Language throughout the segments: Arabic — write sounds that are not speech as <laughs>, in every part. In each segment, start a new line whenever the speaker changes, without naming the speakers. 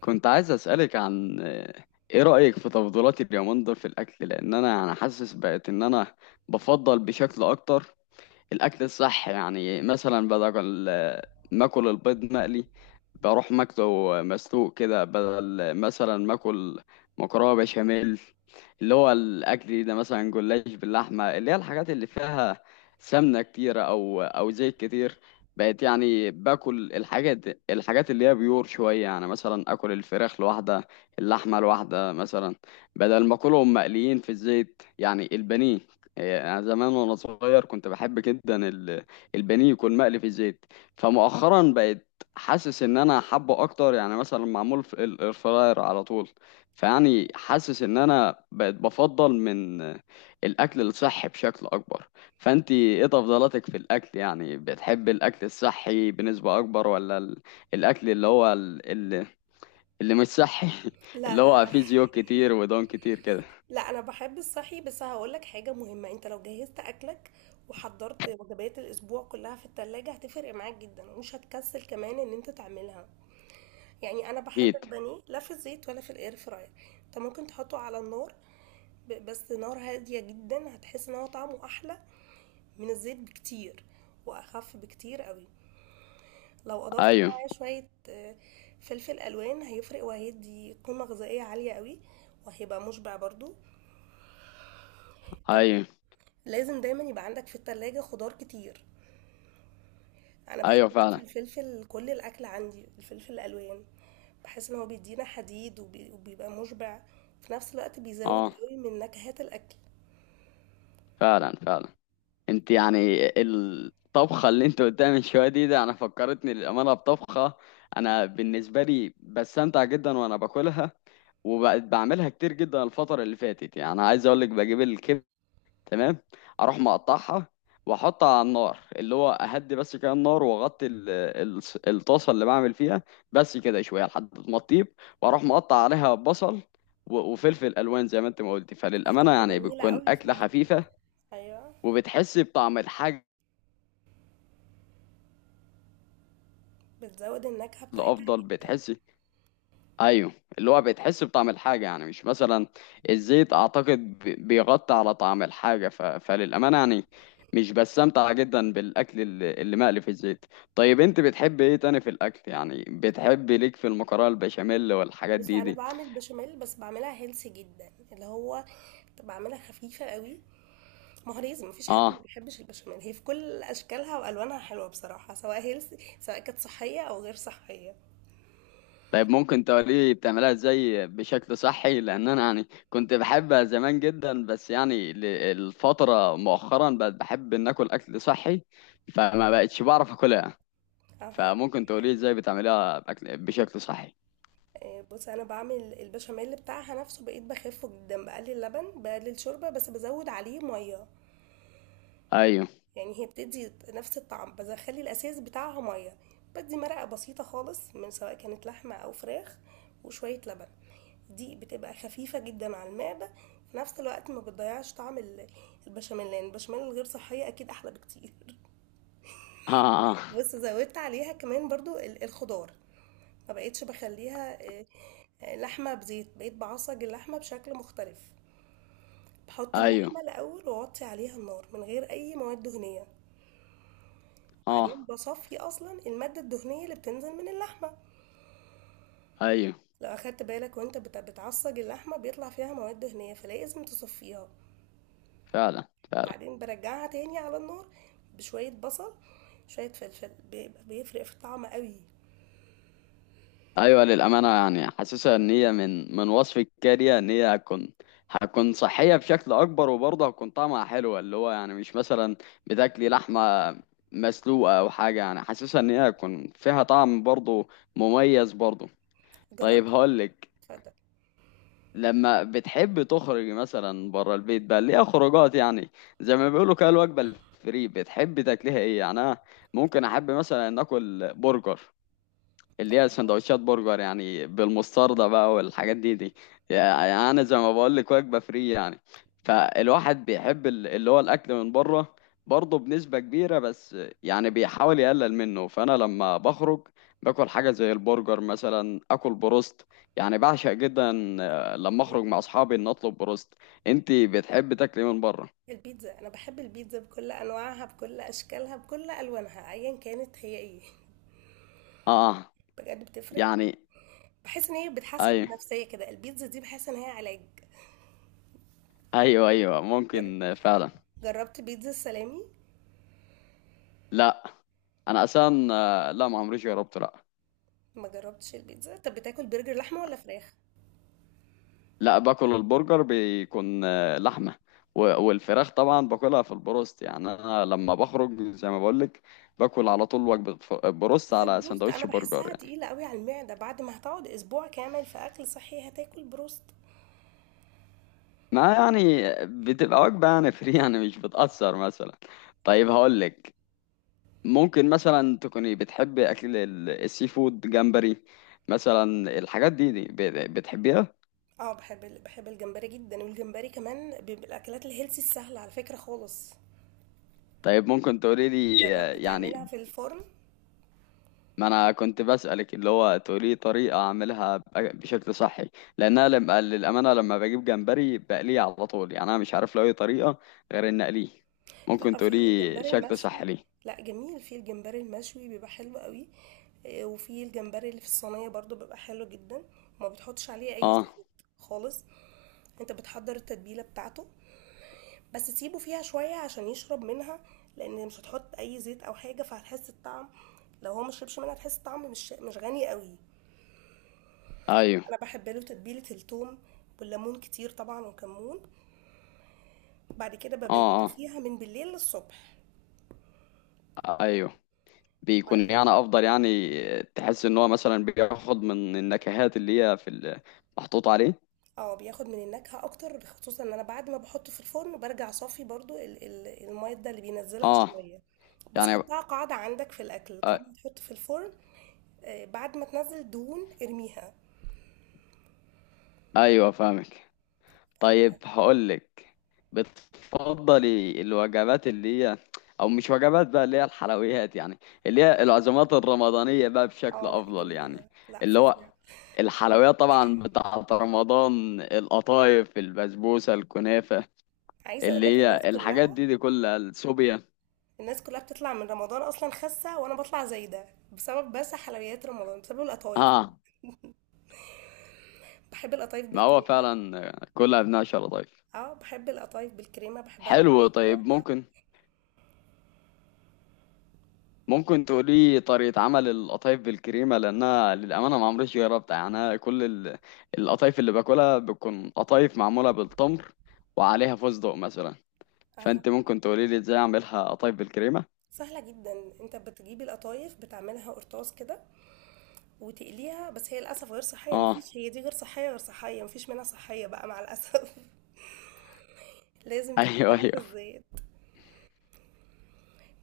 كنت عايز أسألك عن إيه رأيك في تفضيلاتي اليومين دول في الأكل؟ لأن أنا يعني حاسس بقت إن أنا بفضل بشكل أكتر الاكل الصح. يعني مثلا بدل ما اكل البيض مقلي بروح ماكله مسلوق كده، بدل مثلا ما اكل مكرونه بشاميل اللي هو الاكل ده، مثلا جلاش باللحمه، اللي هي الحاجات اللي فيها سمنه كتيره او زيت كتير. بقت يعني باكل الحاجات اللي هي بيور شويه، يعني مثلا اكل الفراخ لوحدها، اللحمه لوحدها مثلا، بدل ما اكلهم مقليين في الزيت يعني البانيه. هي أنا زمان وأنا صغير كنت بحب جدا البانيه يكون مقلي في الزيت، فمؤخرا بقيت حاسس إن أنا حابه أكتر يعني مثلا معمول في الإير فراير على طول. فيعني حاسس إن أنا بقيت بفضل من الأكل الصحي بشكل أكبر. فأنتي إيه تفضيلاتك في الأكل؟ يعني بتحب الأكل الصحي بنسبة أكبر، ولا الأكل اللي هو اللي مش صحي؟ <laughs>
لا،
اللي
لا،
هو
انا
فيه
<laughs>
زيوت كتير ودهون كتير كده.
لا، انا بحب الصحي، بس هقول لك حاجه مهمه. انت لو جهزت اكلك وحضرت وجبات الاسبوع كلها في التلاجة هتفرق معاك جدا، ومش هتكسل كمان ان انت تعملها. يعني انا بحب
أكيد.
البانيه لا في الزيت ولا في الاير فراير. انت ممكن تحطه على النار، بس نار هاديه جدا، هتحس ان هو طعمه احلى من الزيت بكتير، واخف بكتير قوي. لو اضفت
أيوه.
معاه شويه فلفل الوان، هيفرق وهيدي قيمه غذائيه عاليه قوي، وهيبقى مشبع برضو.
أيوه.
لازم دايما يبقى عندك في التلاجة خضار كتير. انا
أيوه
بحب
فعلا.
في الفلفل، كل الاكل عندي الفلفل الالوان. بحس ان هو بيدينا حديد، وبيبقى مشبع في نفس الوقت، بيزود
اه
قوي من نكهات الاكل.
فعلا فعلا. انت يعني الطبخه اللي انت قدامي من شويه دي، ده انا فكرتني للامانه بطبخه انا بالنسبه لي بستمتع جدا وانا باكلها، وبقت بعملها كتير جدا الفتره اللي فاتت. يعني انا عايز اقول لك، بجيب الكبده، تمام، اروح مقطعها واحطها على النار اللي هو اهدي بس كده النار، واغطي الطاسه اللي بعمل فيها بس كده شويه لحد ما تطيب، واروح مقطع عليها بصل وفلفل الوان زي ما انت ما قلتي. فللامانه
هتبقى
يعني
جميلة
بتكون
قوي
اكله
فعلا.
خفيفه
ايوه،
وبتحس بطعم الحاجة
بتزود النكهة بتاعتها
الأفضل.
جدا.
بتحس، أيوه، اللي هو بتحس بطعم الحاجة يعني. مش مثلا الزيت، أعتقد بيغطي على طعم الحاجة. فللأمانة يعني مش بستمتع جدا بالأكل اللي مقلي في الزيت. طيب أنت بتحب إيه تاني في الأكل؟ يعني بتحب ليك في المكرونة البشاميل والحاجات
بصي،
دي
انا
دي
بعمل بشاميل، بس بعملها هيلسي جدا، اللي هو بعملها خفيفه قوي. ما هو لازم، مفيش حد ما
آه.
بيحبش البشاميل، هي في كل اشكالها والوانها حلوه بصراحه، سواء هيلسي، سواء كانت صحيه او غير صحيه.
طيب ممكن تقولي بتعملها ازاي بشكل صحي؟ لان انا يعني كنت بحبها زمان جدا، بس يعني الفترة مؤخرا بقت بحب ان اكل اكل صحي، فما بقتش بعرف اكلها.
اها.
فممكن تقولي ازاي بتعمليها بأكل بشكل صحي؟
بصي، انا بعمل البشاميل بتاعها نفسه، بقيت بخفه جدا، بقلل لبن، بقلل شوربه، بس بزود عليه ميه.
ايوه.
يعني هي بتدي نفس الطعم، بس اخلي الاساس بتاعها ميه. بدي مرقه بسيطه خالص، من سواء كانت لحمه او فراخ، وشويه لبن. دي بتبقى خفيفه جدا على المعده، في نفس الوقت ما بتضيعش طعم البشاميل، لان البشاميل الغير صحيه اكيد احلى بكتير. <laughs>
اه, آه. آه.
بص، زودت عليها كمان برضو الخضار. ما بقيتش بخليها. لحمة بزيت، بقيت بعصج اللحمة بشكل مختلف. بحط
ايوه.
اللحمة الأول، وأوطي عليها النار من غير أي مواد دهنية. بعدين
اه
بصفي أصلا المادة الدهنية اللي بتنزل من اللحمة.
ايوه
لو أخدت بالك وأنت بتعصج اللحمة، بيطلع فيها مواد دهنية، فلازم تصفيها.
فعلا فعلا.
بعدين برجعها تاني على النار بشوية بصل، شوية فلفل، بيبقى بيفرق في الطعم قوي.
ايوه للامانه يعني حاسسها ان هي من وصف الكارية ان هي هتكون هتكون صحيه بشكل اكبر، وبرضه هتكون طعمها حلو اللي هو يعني. مش مثلا بتاكلي لحمه مسلوقه او حاجه، يعني حاسسها ان هي هتكون فيها طعم برضه مميز برضه.
جربت؟
طيب هقولك، لما بتحب تخرج مثلا بره البيت، بقى ليها خروجات يعني زي ما بيقولوا كده الوجبه الفري، بتحب تاكليها ايه؟ يعني انا ممكن احب مثلا ان اكل برجر، اللي هي
اتفضل.
سندوتشات برجر يعني بالمستردة بقى والحاجات دي. يعني انا زي ما بقول لك، وجبة فري يعني. فالواحد بيحب اللي هو الاكل من بره برضه بنسبة كبيرة، بس يعني بيحاول يقلل منه. فانا لما بخرج باكل حاجة زي البرجر، مثلا اكل بروست يعني بعشق جدا. لما اخرج مع اصحابي ان اطلب بروست. انت بتحب تاكلي من بره؟
البيتزا، انا بحب البيتزا بكل انواعها، بكل اشكالها، بكل الوانها، ايا كانت هي ايه.
اه
بجد بتفرق.
يعني
بحس ان هي بتحسن
ايوه.
النفسيه كده، البيتزا دي بحس ان هي علاج.
ايوه ايوه
جر-
ممكن فعلا.
جربت بيتزا السلامي؟
لا انا اصلا لا ما عمريش جربته، لا.
ما جربتش البيتزا؟ طب بتاكل برجر لحمه ولا فراخ؟
لا باكل البرجر بيكون لحمة، والفراخ طبعا باكلها في البروست. يعني انا لما بخرج زي ما بقولك، باكل على طول وجبة بروست
بس
على
البروست انا
سندوتش برجر
بحسها
يعني.
تقيله قوي على المعده، بعد ما هتقعد اسبوع كامل في اكل صحي هتاكل بروست؟
ما يعني بتبقى وجبة يعني فري <laughs> يعني مش بتأثر مثلا. طيب
فاهمة؟
هقولك، ممكن مثلا تكوني بتحبي اكل السي فود، جمبري مثلا، الحاجات دي, دي بتحبيها؟
اه، بحب الجمبري جدا، والجمبري كمان بيبقى الاكلات الهيلسي السهله على فكره خالص.
طيب ممكن تقولي لي
جربت
يعني،
تعملها في الفرن؟
ما انا كنت بسألك اللي هو تقولي طريقة اعملها بشكل صحي. لان انا لما للامانة لما بجيب جمبري بقليه على طول، يعني انا مش عارف له اي طريقة غير ان اقليه. ممكن
لأ،
تقولي
في الجمبري
شكل
المشوي.
صحي ليه؟
لأ، جميل، في الجمبري المشوي بيبقى حلو قوي. وفي الجمبري اللي في الصينية برضو بيبقى حلو جدا، وما بتحطش عليه اي
اه
زيوت خالص. انت بتحضر التتبيلة بتاعته، بس تسيبه فيها شوية عشان يشرب منها، لان مش هتحط اي زيت او حاجة، فهتحس الطعم. لو هو مشربش منها هتحس الطعم مش غني قوي.
ايوه.
انا بحب له تتبيلة الثوم والليمون كتير طبعا، وكمون. بعد كده ببيته
اه
فيها من بالليل للصبح.
اه ايوه، بيكون
بعدين.
يعني افضل يعني. تحس ان هو مثلا بياخد من النكهات اللي هي في محطوط عليه.
اه، بياخد من النكهة اكتر، خصوصا ان انا بعد ما بحطه في الفرن برجع صافي برضو المايدة اللي بينزلها
اه
شوية. بس
يعني
حطها قاعدة عندك في الاكل،
آه،
طالما بتحط في الفرن. بعد ما تنزل دهون ارميها.
ايوه فاهمك. طيب
فبقى-
هقولك، بتفضلي الوجبات اللي هي، او مش وجبات بقى، اللي هي الحلويات يعني، اللي هي العزومات الرمضانية بقى بشكل
اه، لا،
افضل يعني؟
جميلة، لا،
اللي هو
فظيعة.
الحلويات طبعا بتاعة رمضان، القطايف، البسبوسة، الكنافة،
عايزة
اللي
اقولك
هي الحاجات دي كلها، السوبيا.
الناس كلها بتطلع من رمضان اصلا خاسة، وانا بطلع زايدة بسبب، بس حلويات رمضان، بسبب القطايف.
اه
بحب القطايف
ما هو
بالكريمة.
فعلا كلها بنعشة لطيف.
اه، بحب القطايف بالكريمة، بحبها
حلو. طيب
بالشوكولاتة.
ممكن ممكن تقولي طريقة عمل القطايف بالكريمة؟ لأنها للأمانة ما عمريش جربتها. يعني أنا كل القطايف اللي باكلها بتكون قطايف معمولة بالتمر وعليها فستق مثلا.
اه،
فأنت ممكن تقولي لي إزاي أعملها قطايف بالكريمة؟
سهلة جدا، انت بتجيب القطايف، بتعملها قرطاس كده، وتقليها. بس هي للأسف غير صحية،
آه.
مفيش، هي دي غير صحية، غير صحية، مفيش منها صحية بقى مع الأسف. <laughs>
<laughs>
لازم
أيوه
تدخلها في
أيوه.
الزيت.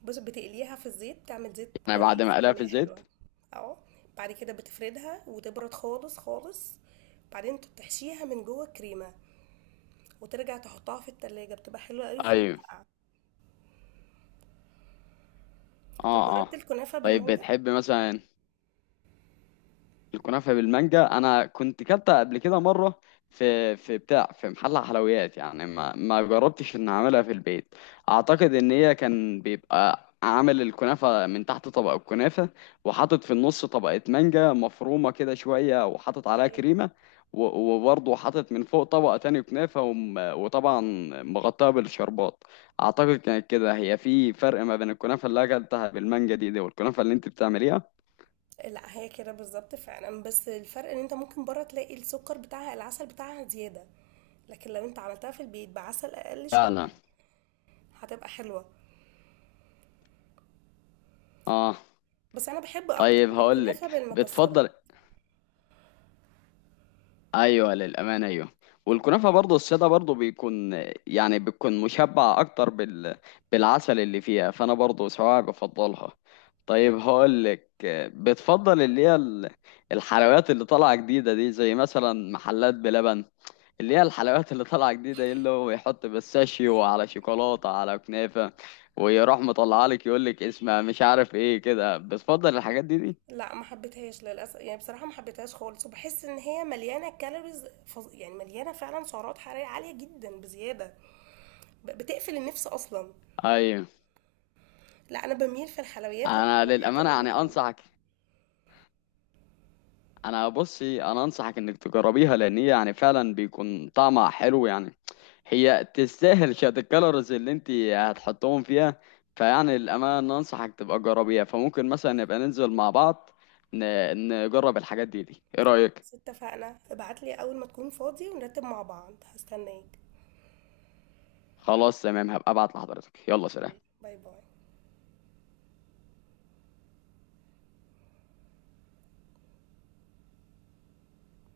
بص، بتقليها في الزيت، تعمل زيت
يعني بعد
كويس،
ما أقليها في
كمية
الزيت؟
حلوة. اهو. بعد كده بتفردها وتبرد خالص خالص. بعدين تحشيها من جوه الكريمة، وترجع تحطها في التلاجة، بتبقى حلوة قوي وهي
أيوه.
ساقعة. طب
آه
جربت
آه.
الكنافة
طيب
بالمانجا؟
بتحب مثلا الكنافة بالمانجا؟ أنا كنت كلتها قبل كده مرة في في بتاع في محل حلويات يعني، ما جربتش إن أعملها في البيت. أعتقد إن هي كان بيبقى عامل الكنافة من تحت طبق الكنافة، وحاطط في النص طبقة مانجا مفرومة كده شوية، وحاطط عليها
ايوه.
كريمة، وبرضه حاطط من فوق طبقة تاني كنافة، وطبعا مغطاها بالشربات. أعتقد كانت كده هي، في فرق ما بين الكنافة اللي أكلتها بالمانجا دي والكنافة اللي أنت بتعمليها.
لا، هي كده بالظبط فعلا، بس الفرق ان انت ممكن بره تلاقي السكر بتاعها، العسل بتاعها زيادة. لكن لو انت عملتها في البيت بعسل اقل
فعلا.
شوية هتبقى حلوة.
اه.
بس انا بحب اكتر
طيب هقول
الكنافة
لك بتفضل.
بالمكسرات.
ايوه للامانه ايوه. والكنافه برضه الساده برضه بيكون يعني بتكون مشبع اكتر بالعسل اللي فيها، فانا برضه سواء بفضلها. طيب هقول لك، بتفضل اللي هي الحلويات اللي طالعه جديده دي زي مثلا محلات بلبن، اللي هي الحلويات اللي طالعه جديده إيه اللي هو يحط بيستاشيو على شوكولاته على كنافه، ويروح مطلعها لك يقول لك اسمها مش عارف ايه كده؟ بتفضل الحاجات دي؟
لا، ما حبيتهاش للاسف، يعني بصراحة ما حبيتهاش خالص، وبحس ان هي مليانة كالوريز يعني مليانة فعلا سعرات حرارية عالية جدا بزيادة. بتقفل النفس اصلا.
ايوه.
لا، انا بميل في الحلويات
انا
للحلويات
للامانه يعني
الرمضانية.
انصحك، انا بصي انا انصحك انك تجربيها، لان هي يعني فعلا بيكون طعمها حلو يعني. هي تستاهل <laughs> شويه الكالوريز اللي انت هتحطهم فيها. فيعني للامانه انصحك تبقى جربيها. فممكن مثلا نبقى ننزل مع بعض نجرب الحاجات دي، ايه رايك؟
بس اتفقنا، ابعتلي اول ما تكون فاضي ونرتب مع بعض، هستناك.
خلاص تمام، هبقى ابعت لحضرتك، يلا سلام.
باي باي.